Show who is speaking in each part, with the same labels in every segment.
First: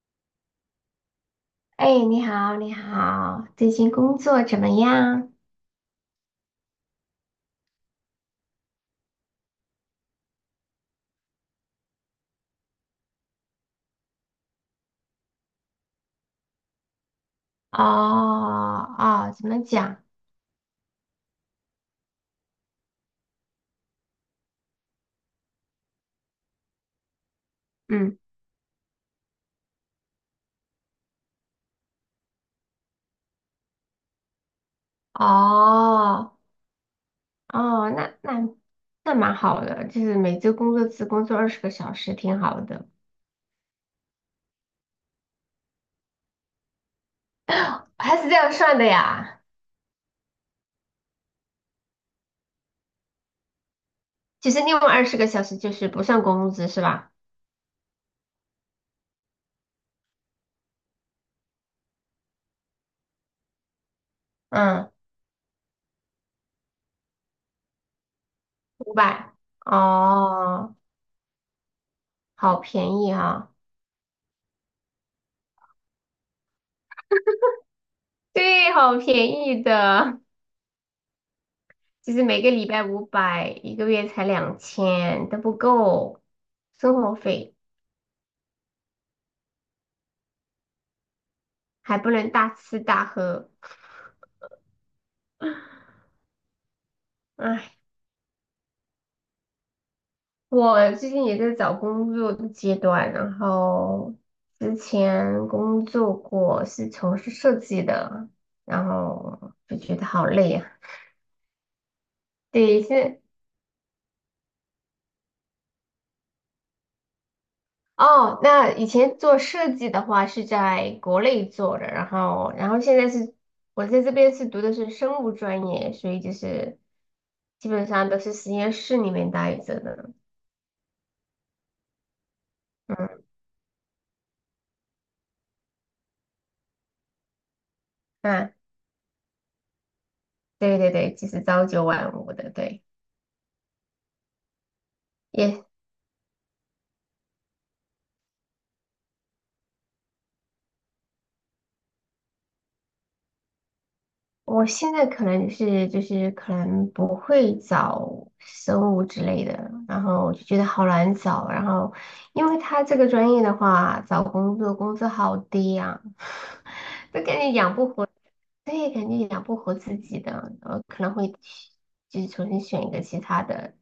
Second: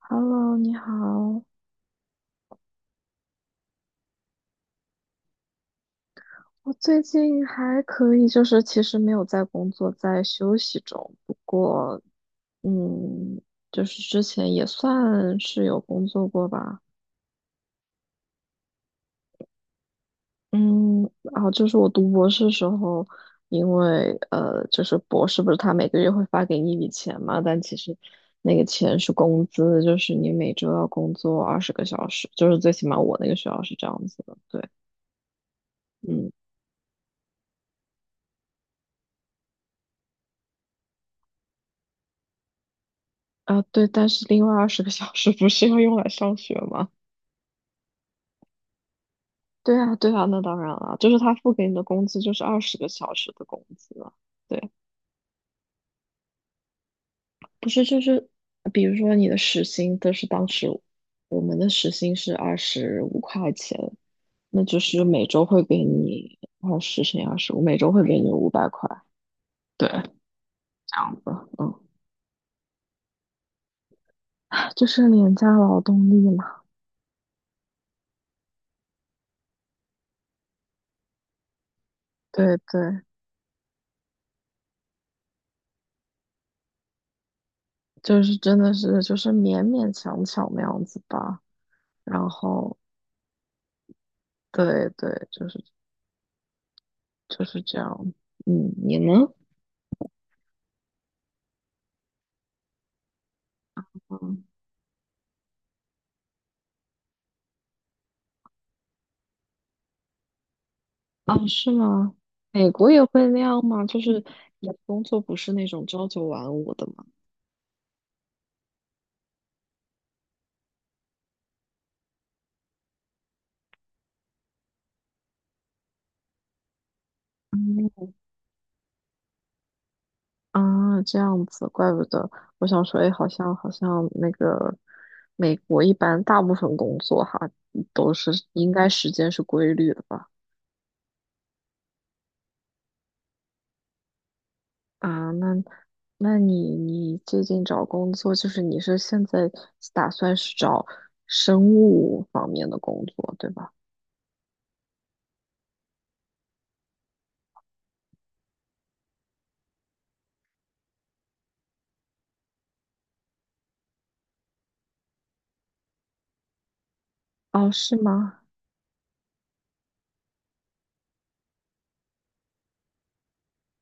Speaker 1: Hello，你好。
Speaker 2: 哎，你好，你好，最近工作怎么样？
Speaker 1: 我最近还可以，就是其实没有在工作，在休息中。不过，嗯，就是之前也算是有工作过吧。
Speaker 2: 哦哦，怎么讲？
Speaker 1: 嗯，然后就是我读博士时候，因为就是博士不是他每个月会发给你一笔钱嘛，但其实
Speaker 2: 嗯，
Speaker 1: 那个钱是工资，就是你每周要工作二十个小时，就是最起码我那个学校是这样子的。对，嗯。
Speaker 2: 哦哦，那蛮好的，就是每周工作只工作二十个小时，挺好的。
Speaker 1: 啊，对，但是另外二十个小时不是要用来上学吗？
Speaker 2: 还是这样算的呀？
Speaker 1: 对啊，对啊，那当然了，就是他付给你的工资就是二十个小时的工资啊。
Speaker 2: 就是
Speaker 1: 对，
Speaker 2: 另外二十个小时就是不算工资是吧？
Speaker 1: 不是就是，比如说你的时薪，就是当时我们的时薪是25块钱，那就
Speaker 2: 嗯，
Speaker 1: 是每周会给你20乘以25，每周会给你500块。
Speaker 2: 五百。
Speaker 1: 对，这
Speaker 2: 哦，
Speaker 1: 样子，嗯，
Speaker 2: 好便宜哈、
Speaker 1: 就是廉价劳动力嘛。
Speaker 2: 对，好便宜的。就是每个
Speaker 1: 对
Speaker 2: 礼拜
Speaker 1: 对，
Speaker 2: 五百，一个月才两千，都不够生活费，
Speaker 1: 就是真的是就是勉勉强强那样子吧。
Speaker 2: 还不
Speaker 1: 然
Speaker 2: 能大
Speaker 1: 后
Speaker 2: 吃大喝。
Speaker 1: 对对，就是
Speaker 2: 唉，
Speaker 1: 这样。你呢？
Speaker 2: 我最近也在找工作的阶段，然后
Speaker 1: 嗯，
Speaker 2: 之前工作过是从事设计的，然后就觉得好累啊。
Speaker 1: 哦，是吗？美
Speaker 2: 对，
Speaker 1: 国也会那样吗？就是你的工作不是那种朝九晚五的吗？
Speaker 2: 哦，那以前做设计的话是在国内做的，然后现在是我在这边是读的是生物专业，所以就是基本上
Speaker 1: 嗯
Speaker 2: 都是实验室里面待着的。
Speaker 1: 啊，这样子，怪不得。我想说，哎，
Speaker 2: 嗯，
Speaker 1: 好像那个美国一般大部分工作哈都是
Speaker 2: 那
Speaker 1: 应该时间是规律的吧？
Speaker 2: 对对对，就是朝九晚五的，对，
Speaker 1: 啊，那
Speaker 2: 也
Speaker 1: 那你最近找工作，就是你是现在打算是找生物方面的工作，对吧？
Speaker 2: 我现在可能是就是可能不会找生物之类的，然后我就觉得好难找，然后因为他这个专业的话，找工作工资好低呀、都感觉
Speaker 1: 哦，
Speaker 2: 养不
Speaker 1: 是
Speaker 2: 活。
Speaker 1: 吗？
Speaker 2: 对，肯定养不活自己的，可能会去就是重新选一个其他的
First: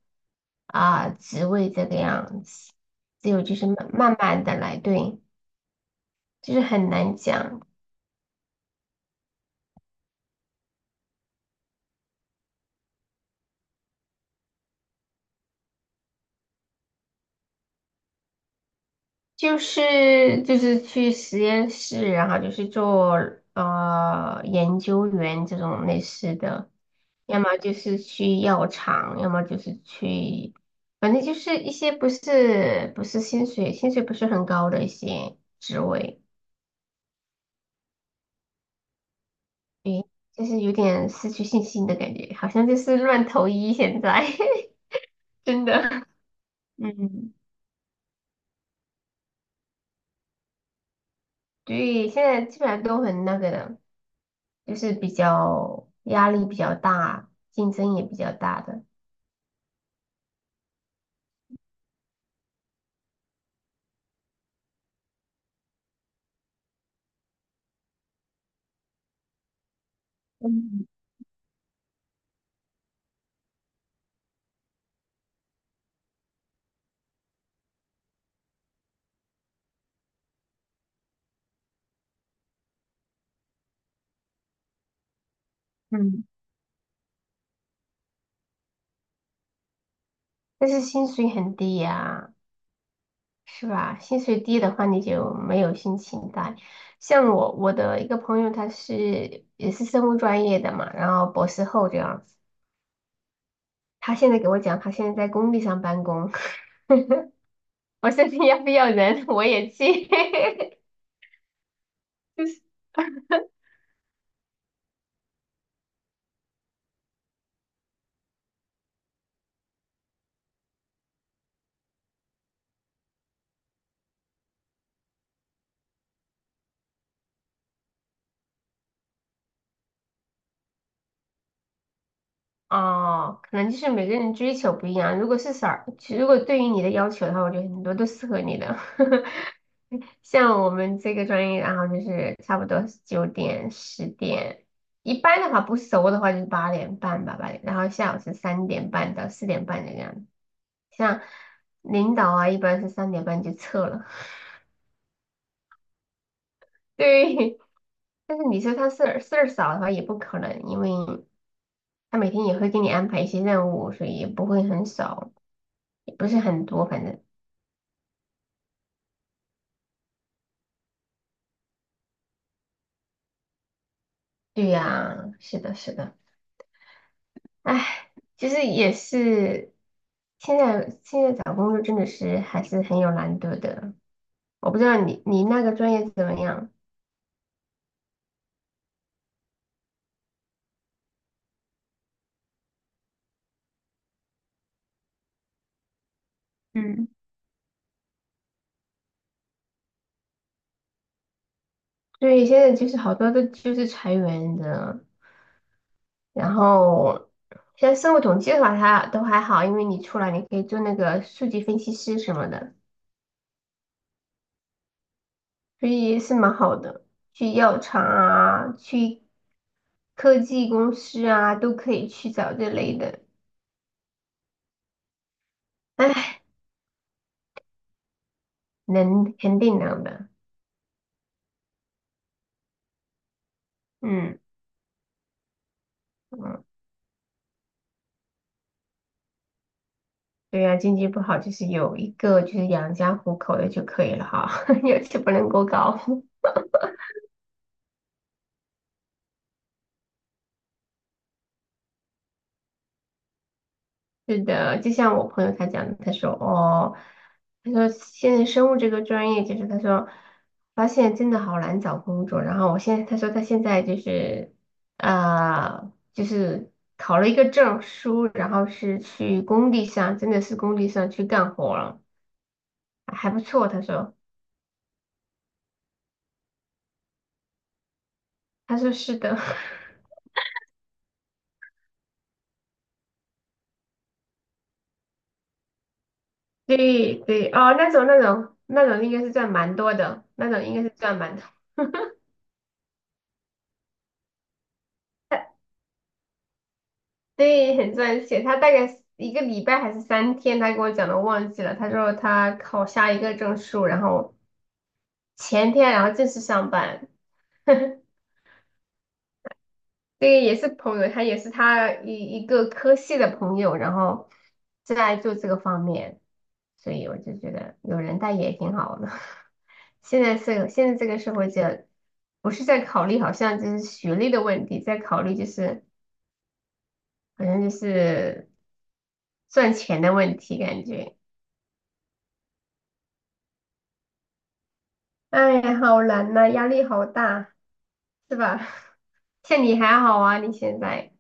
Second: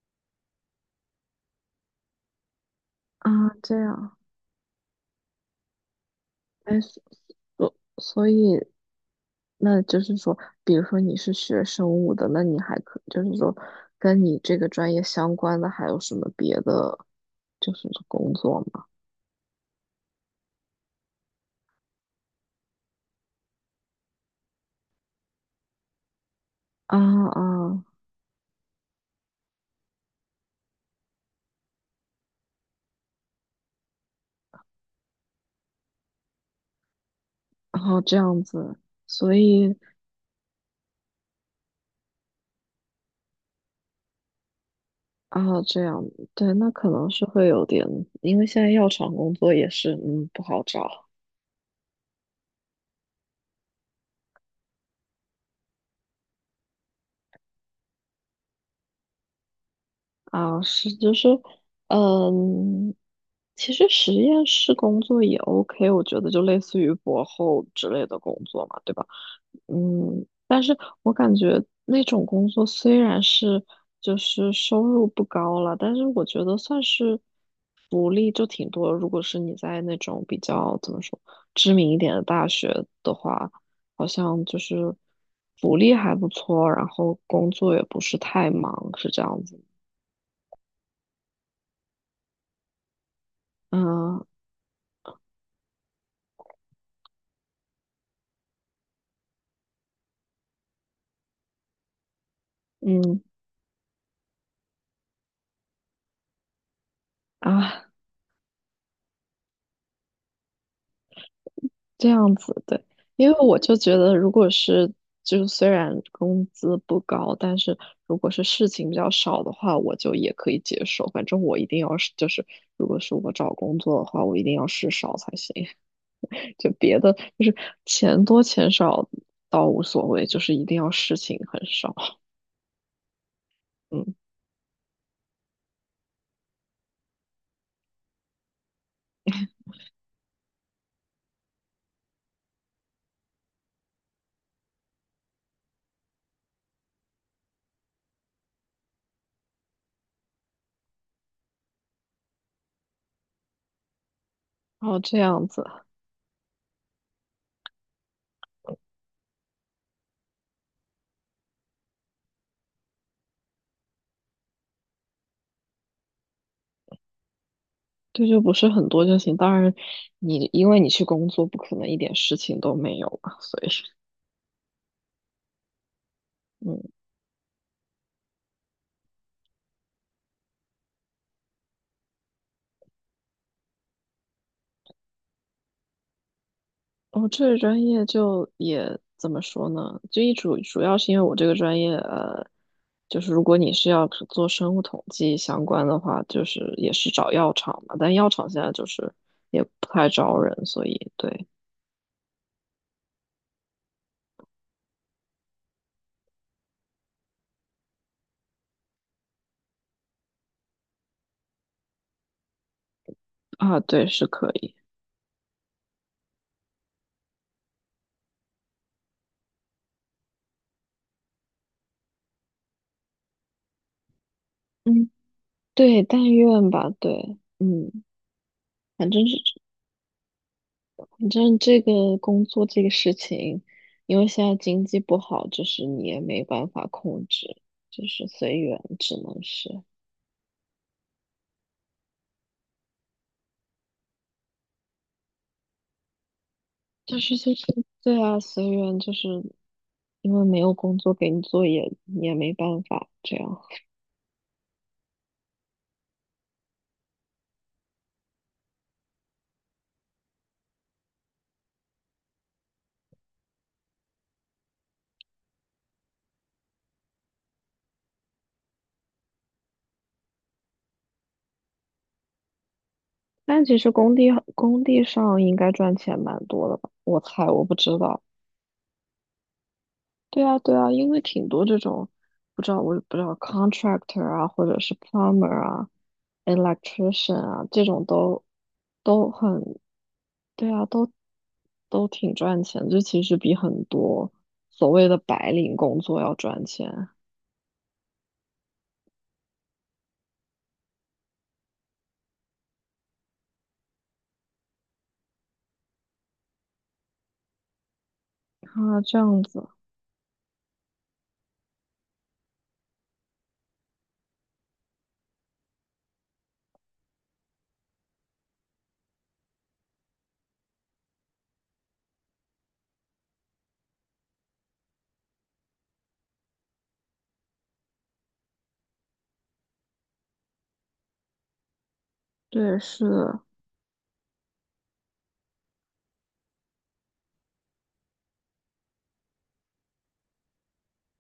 Speaker 2: 啊、职位这个样子。只有
Speaker 1: 啊，
Speaker 2: 就是
Speaker 1: 这
Speaker 2: 慢
Speaker 1: 样，
Speaker 2: 慢慢的来，对，就是
Speaker 1: 哎，
Speaker 2: 很
Speaker 1: 所
Speaker 2: 难讲，
Speaker 1: 所所以，那就是说，比如说你是学生物的，那你还可就是说，跟你这个专业相关的还有什么别的，就是工作吗？
Speaker 2: 就是去实验室，然后就是做研究员这种类似的，
Speaker 1: 啊
Speaker 2: 要么就
Speaker 1: 啊，
Speaker 2: 是去药厂，要么就是去，反正就是一些不是不是薪水，薪水不是很高的一些职位。
Speaker 1: 然后这样子，所以
Speaker 2: 诶，就是有点失去信心的感觉，好像就是乱投医现在，
Speaker 1: 啊，
Speaker 2: 真
Speaker 1: 这样，
Speaker 2: 的。
Speaker 1: 对，那可能是
Speaker 2: 嗯，
Speaker 1: 会有点，因为现在药厂工作也是，不好找。
Speaker 2: 对，现在基本上都很那个的，就是比较压力比较大，竞争也比较大的，
Speaker 1: 啊，是就是，嗯，其实实验室工作也 OK,我觉得就类似于博后之类的工作嘛，对吧？但是
Speaker 2: 嗯
Speaker 1: 我感觉那种工作虽然是就是收入不高了，但是我觉得算是福利就挺多。如果是你在那种比较怎么说知名一点的大学的话，好像就是福利还
Speaker 2: 嗯，
Speaker 1: 不错，然后工作也不是太忙，是这样子。
Speaker 2: 但是薪水很低呀、是吧？薪
Speaker 1: 嗯，
Speaker 2: 水低的话，你就没有心情带。像我的一个朋友，也是生物专业的嘛，然后博士后这样子，
Speaker 1: 嗯
Speaker 2: 他现在给我讲，他现在在工地上办公，
Speaker 1: 啊，
Speaker 2: 我相信要不要人我也去，
Speaker 1: 这样
Speaker 2: 就是
Speaker 1: 子对，因为我就觉得，如果是就是虽然工资不高，但是如果是事情比较少的话，我就也可以接受。反正我一定要是就是，如果是我找工作的话，我一定要事少才行。就别的就是钱多钱少倒无所谓，就是一定要事情很少。
Speaker 2: 哦，可能就是每个
Speaker 1: 嗯，
Speaker 2: 人追求不一样。如果是少，如果对于你的要求的话，我觉得很多都适合你的。像我们这个专业，然后就是差不多9点、10点，一般的话不熟的话就是8点半吧，八点，然后下午是三点半到4点半的样子。像领导啊，一般是三点半就撤了。
Speaker 1: 然后这样子，
Speaker 2: 对，但是你说他事儿少的话也不可能，因为他每天也会给你安排一些任务，所以也不会很少，也不是很多，反正
Speaker 1: 对，就不是很多就行。当然你，因为你去工作，不可能一点事情都没有嘛，所以
Speaker 2: 对呀，是的，是的，
Speaker 1: 嗯。
Speaker 2: 唉，其实也是，现在找工作真的是还是很有难度的，我不知道你那个专业怎么样？
Speaker 1: 哦，这个专业就也怎么说呢？就一主要是因为我这个专业，就是如果你是要是做生物统计相关的话，就是也
Speaker 2: 嗯，
Speaker 1: 是找药厂嘛，但药厂现在就是也不太招人，所以对
Speaker 2: 对，现在就是好多都就是裁员的，然后像生物统计的话，它都还好，因为你出来你可以做那个数据分析师什么的，
Speaker 1: 啊，对是可以，
Speaker 2: 所以是蛮好的。去药厂啊，去科技公司啊，都可以去找这类的。
Speaker 1: 嗯，对，但
Speaker 2: 唉，
Speaker 1: 愿吧，对，反正
Speaker 2: 能
Speaker 1: 是
Speaker 2: 肯定能的。
Speaker 1: 反正这个工作这个事情，因为
Speaker 2: 嗯
Speaker 1: 现在经济不好，就是你也没
Speaker 2: 嗯，
Speaker 1: 办法控制，就是随缘，只能是。
Speaker 2: 对呀、经济不好就是有一个就是养家糊口的就可以了哈，要求不能过高。
Speaker 1: 就是对啊，随缘，就是因为没有工作给你做也，也没办法这样。
Speaker 2: 是的，就像我朋友他讲的，他说哦，他说现在生物这个专业，就是他说发现真的好难找工作。然后我现在他说他现在就是考了一个证书，然后是去工地上，真的是工地上去干活了，还不
Speaker 1: 但
Speaker 2: 错。
Speaker 1: 其
Speaker 2: 他
Speaker 1: 实工
Speaker 2: 说，
Speaker 1: 地工地上应该赚钱蛮多的吧？我猜，我不知道。
Speaker 2: 他说是的，
Speaker 1: 对啊，对啊，因为挺多这种，不知道我也不知道 contractor 啊，或者是 plumber 啊
Speaker 2: 对
Speaker 1: ，electrician
Speaker 2: 对，
Speaker 1: 啊，
Speaker 2: 哦，
Speaker 1: 这
Speaker 2: 那
Speaker 1: 种
Speaker 2: 种那
Speaker 1: 都
Speaker 2: 种那种应该
Speaker 1: 都
Speaker 2: 是赚
Speaker 1: 很，
Speaker 2: 蛮多的，那种
Speaker 1: 对
Speaker 2: 应该
Speaker 1: 啊，
Speaker 2: 是
Speaker 1: 都
Speaker 2: 赚蛮多。
Speaker 1: 都挺赚钱，就其实比很多所谓的白领工作要赚钱
Speaker 2: 对，很赚钱。他大概一个礼拜还是3天，他跟我讲的忘记了。他说他考下一个证书，然后前天然后正式上班。
Speaker 1: 啊，这样子。
Speaker 2: 这个也是朋友，他也是他一个科系的朋友，然后正在做这个方面，所以我就觉得有人带也挺好的。现在这个社会就不是在考虑好像就是学历的问题，在考虑就是好像就是赚钱的问题，感觉。
Speaker 1: 对，是，
Speaker 2: 哎，好难呐、压力好大，是吧？像你还好啊，你现在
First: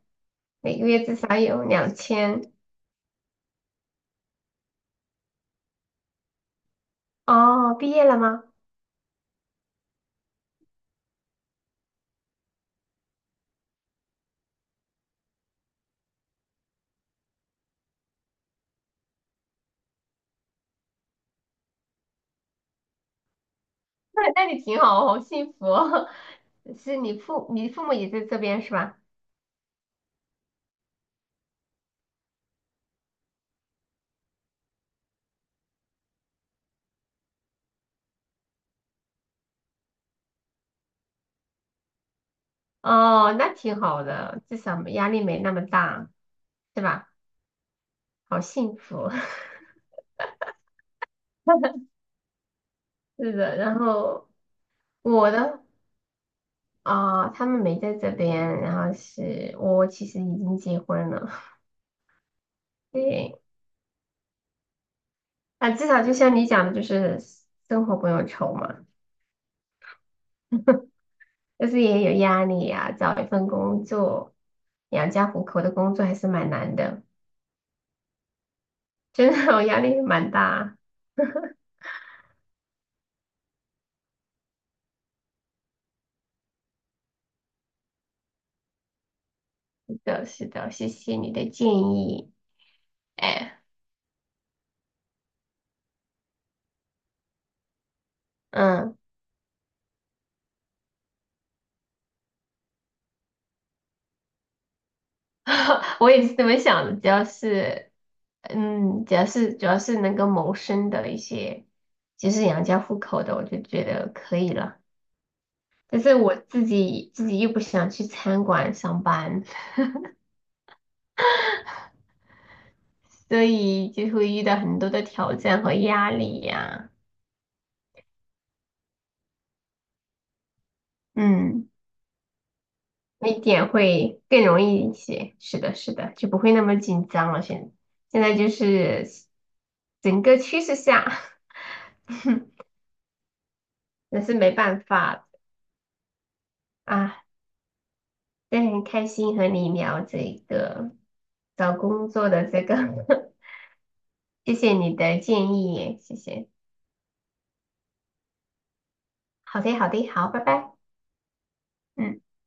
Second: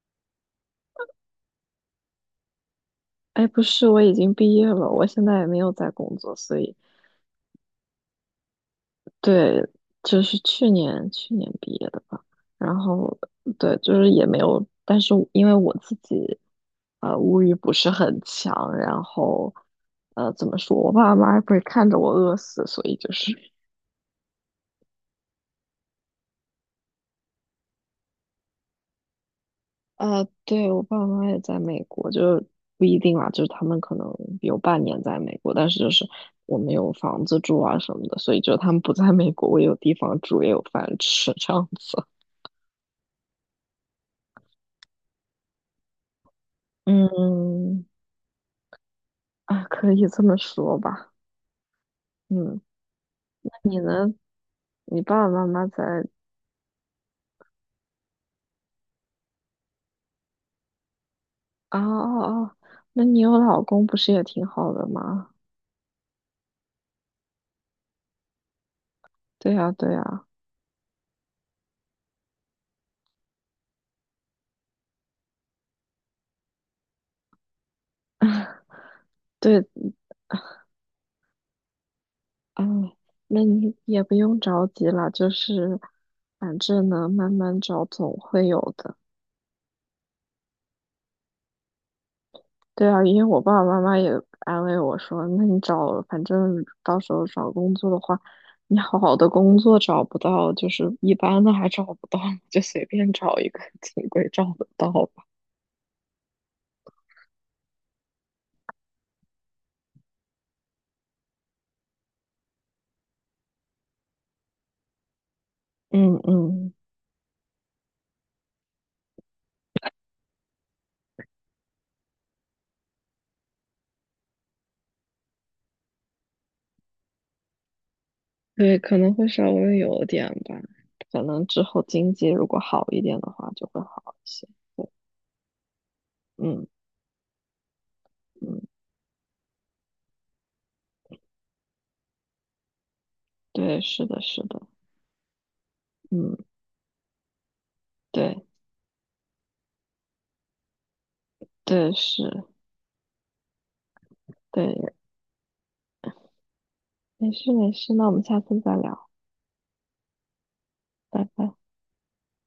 Speaker 2: 每个月至少有两千。
Speaker 1: 哎，不是，我已经毕业了，我现在也没有在工作，所以
Speaker 2: 哦，毕业了吗？
Speaker 1: 对，就是去年毕业的吧。然后对，就是也没有，但是因为我自己物欲不是很强，然后怎么说，我爸妈也不会看着我饿死，所以就是
Speaker 2: 那你挺好，好幸福哦 是你父母也在这边是吧？
Speaker 1: 对，我爸妈也在美国，就是不一定啦，就是他们可能有半年在美国，但是就是我们有房子住啊什么的，所以就他们不在美国，我有地方住，也有饭吃这样子。
Speaker 2: 哦，那挺好的，至少没压力没那么大，是吧？
Speaker 1: 嗯，
Speaker 2: 好幸福。
Speaker 1: 啊，可以这么说吧。嗯，
Speaker 2: 是的，然后
Speaker 1: 你爸爸
Speaker 2: 我
Speaker 1: 妈
Speaker 2: 的
Speaker 1: 妈在
Speaker 2: 啊、他们没在这边，然后是我其实已经结婚了，
Speaker 1: 啊啊啊，那你有
Speaker 2: 对。
Speaker 1: 老公不是也挺好的吗？
Speaker 2: 啊，至少就像你讲的，就是生活不用愁嘛，
Speaker 1: 对呀，对呀，
Speaker 2: 但是也有压力呀、找一份工作养家糊口的工作还是蛮难的，真的，我
Speaker 1: 对，
Speaker 2: 压力蛮大。
Speaker 1: 哎，那你也不用着急了，就是反正呢，慢慢找总会有的。
Speaker 2: 是的，是的，谢谢你的建议。
Speaker 1: 对啊，因为我爸
Speaker 2: 哎，
Speaker 1: 爸妈妈也安慰我说，那你找，反正到时候找工作的话，你
Speaker 2: 嗯，
Speaker 1: 好的工作找不到，就是一般的还找不到，就随便找一个，总归找得到吧。
Speaker 2: 我也是这么想的，只要是主要是能够谋生的一些，就是养家糊口的，我就觉得可以了。但是
Speaker 1: 嗯
Speaker 2: 我自
Speaker 1: 嗯，
Speaker 2: 己自己又不想去餐馆上班。所以就会遇到很多的挑战和压力呀、
Speaker 1: 对，可能会稍微有点吧，可能之
Speaker 2: 嗯，
Speaker 1: 后经济如果好一点的
Speaker 2: 那
Speaker 1: 话，就
Speaker 2: 点
Speaker 1: 会好一
Speaker 2: 会更
Speaker 1: 些。
Speaker 2: 容易一些。是的，是的，就不会那
Speaker 1: 嗯
Speaker 2: 么紧张了。现在就
Speaker 1: 嗯，
Speaker 2: 是整个趋势下，
Speaker 1: 对，是 的，
Speaker 2: 那是
Speaker 1: 是
Speaker 2: 没
Speaker 1: 的，
Speaker 2: 办法的
Speaker 1: 嗯，
Speaker 2: 啊。
Speaker 1: 对
Speaker 2: 但很开心和你聊这个找
Speaker 1: 对
Speaker 2: 工作
Speaker 1: 是，
Speaker 2: 的这个，谢谢
Speaker 1: 对，
Speaker 2: 你的建议，谢谢。
Speaker 1: 没事没事，那我们下次再聊，
Speaker 2: 好的，好的，好，拜拜。
Speaker 1: 拜拜。
Speaker 2: 嗯。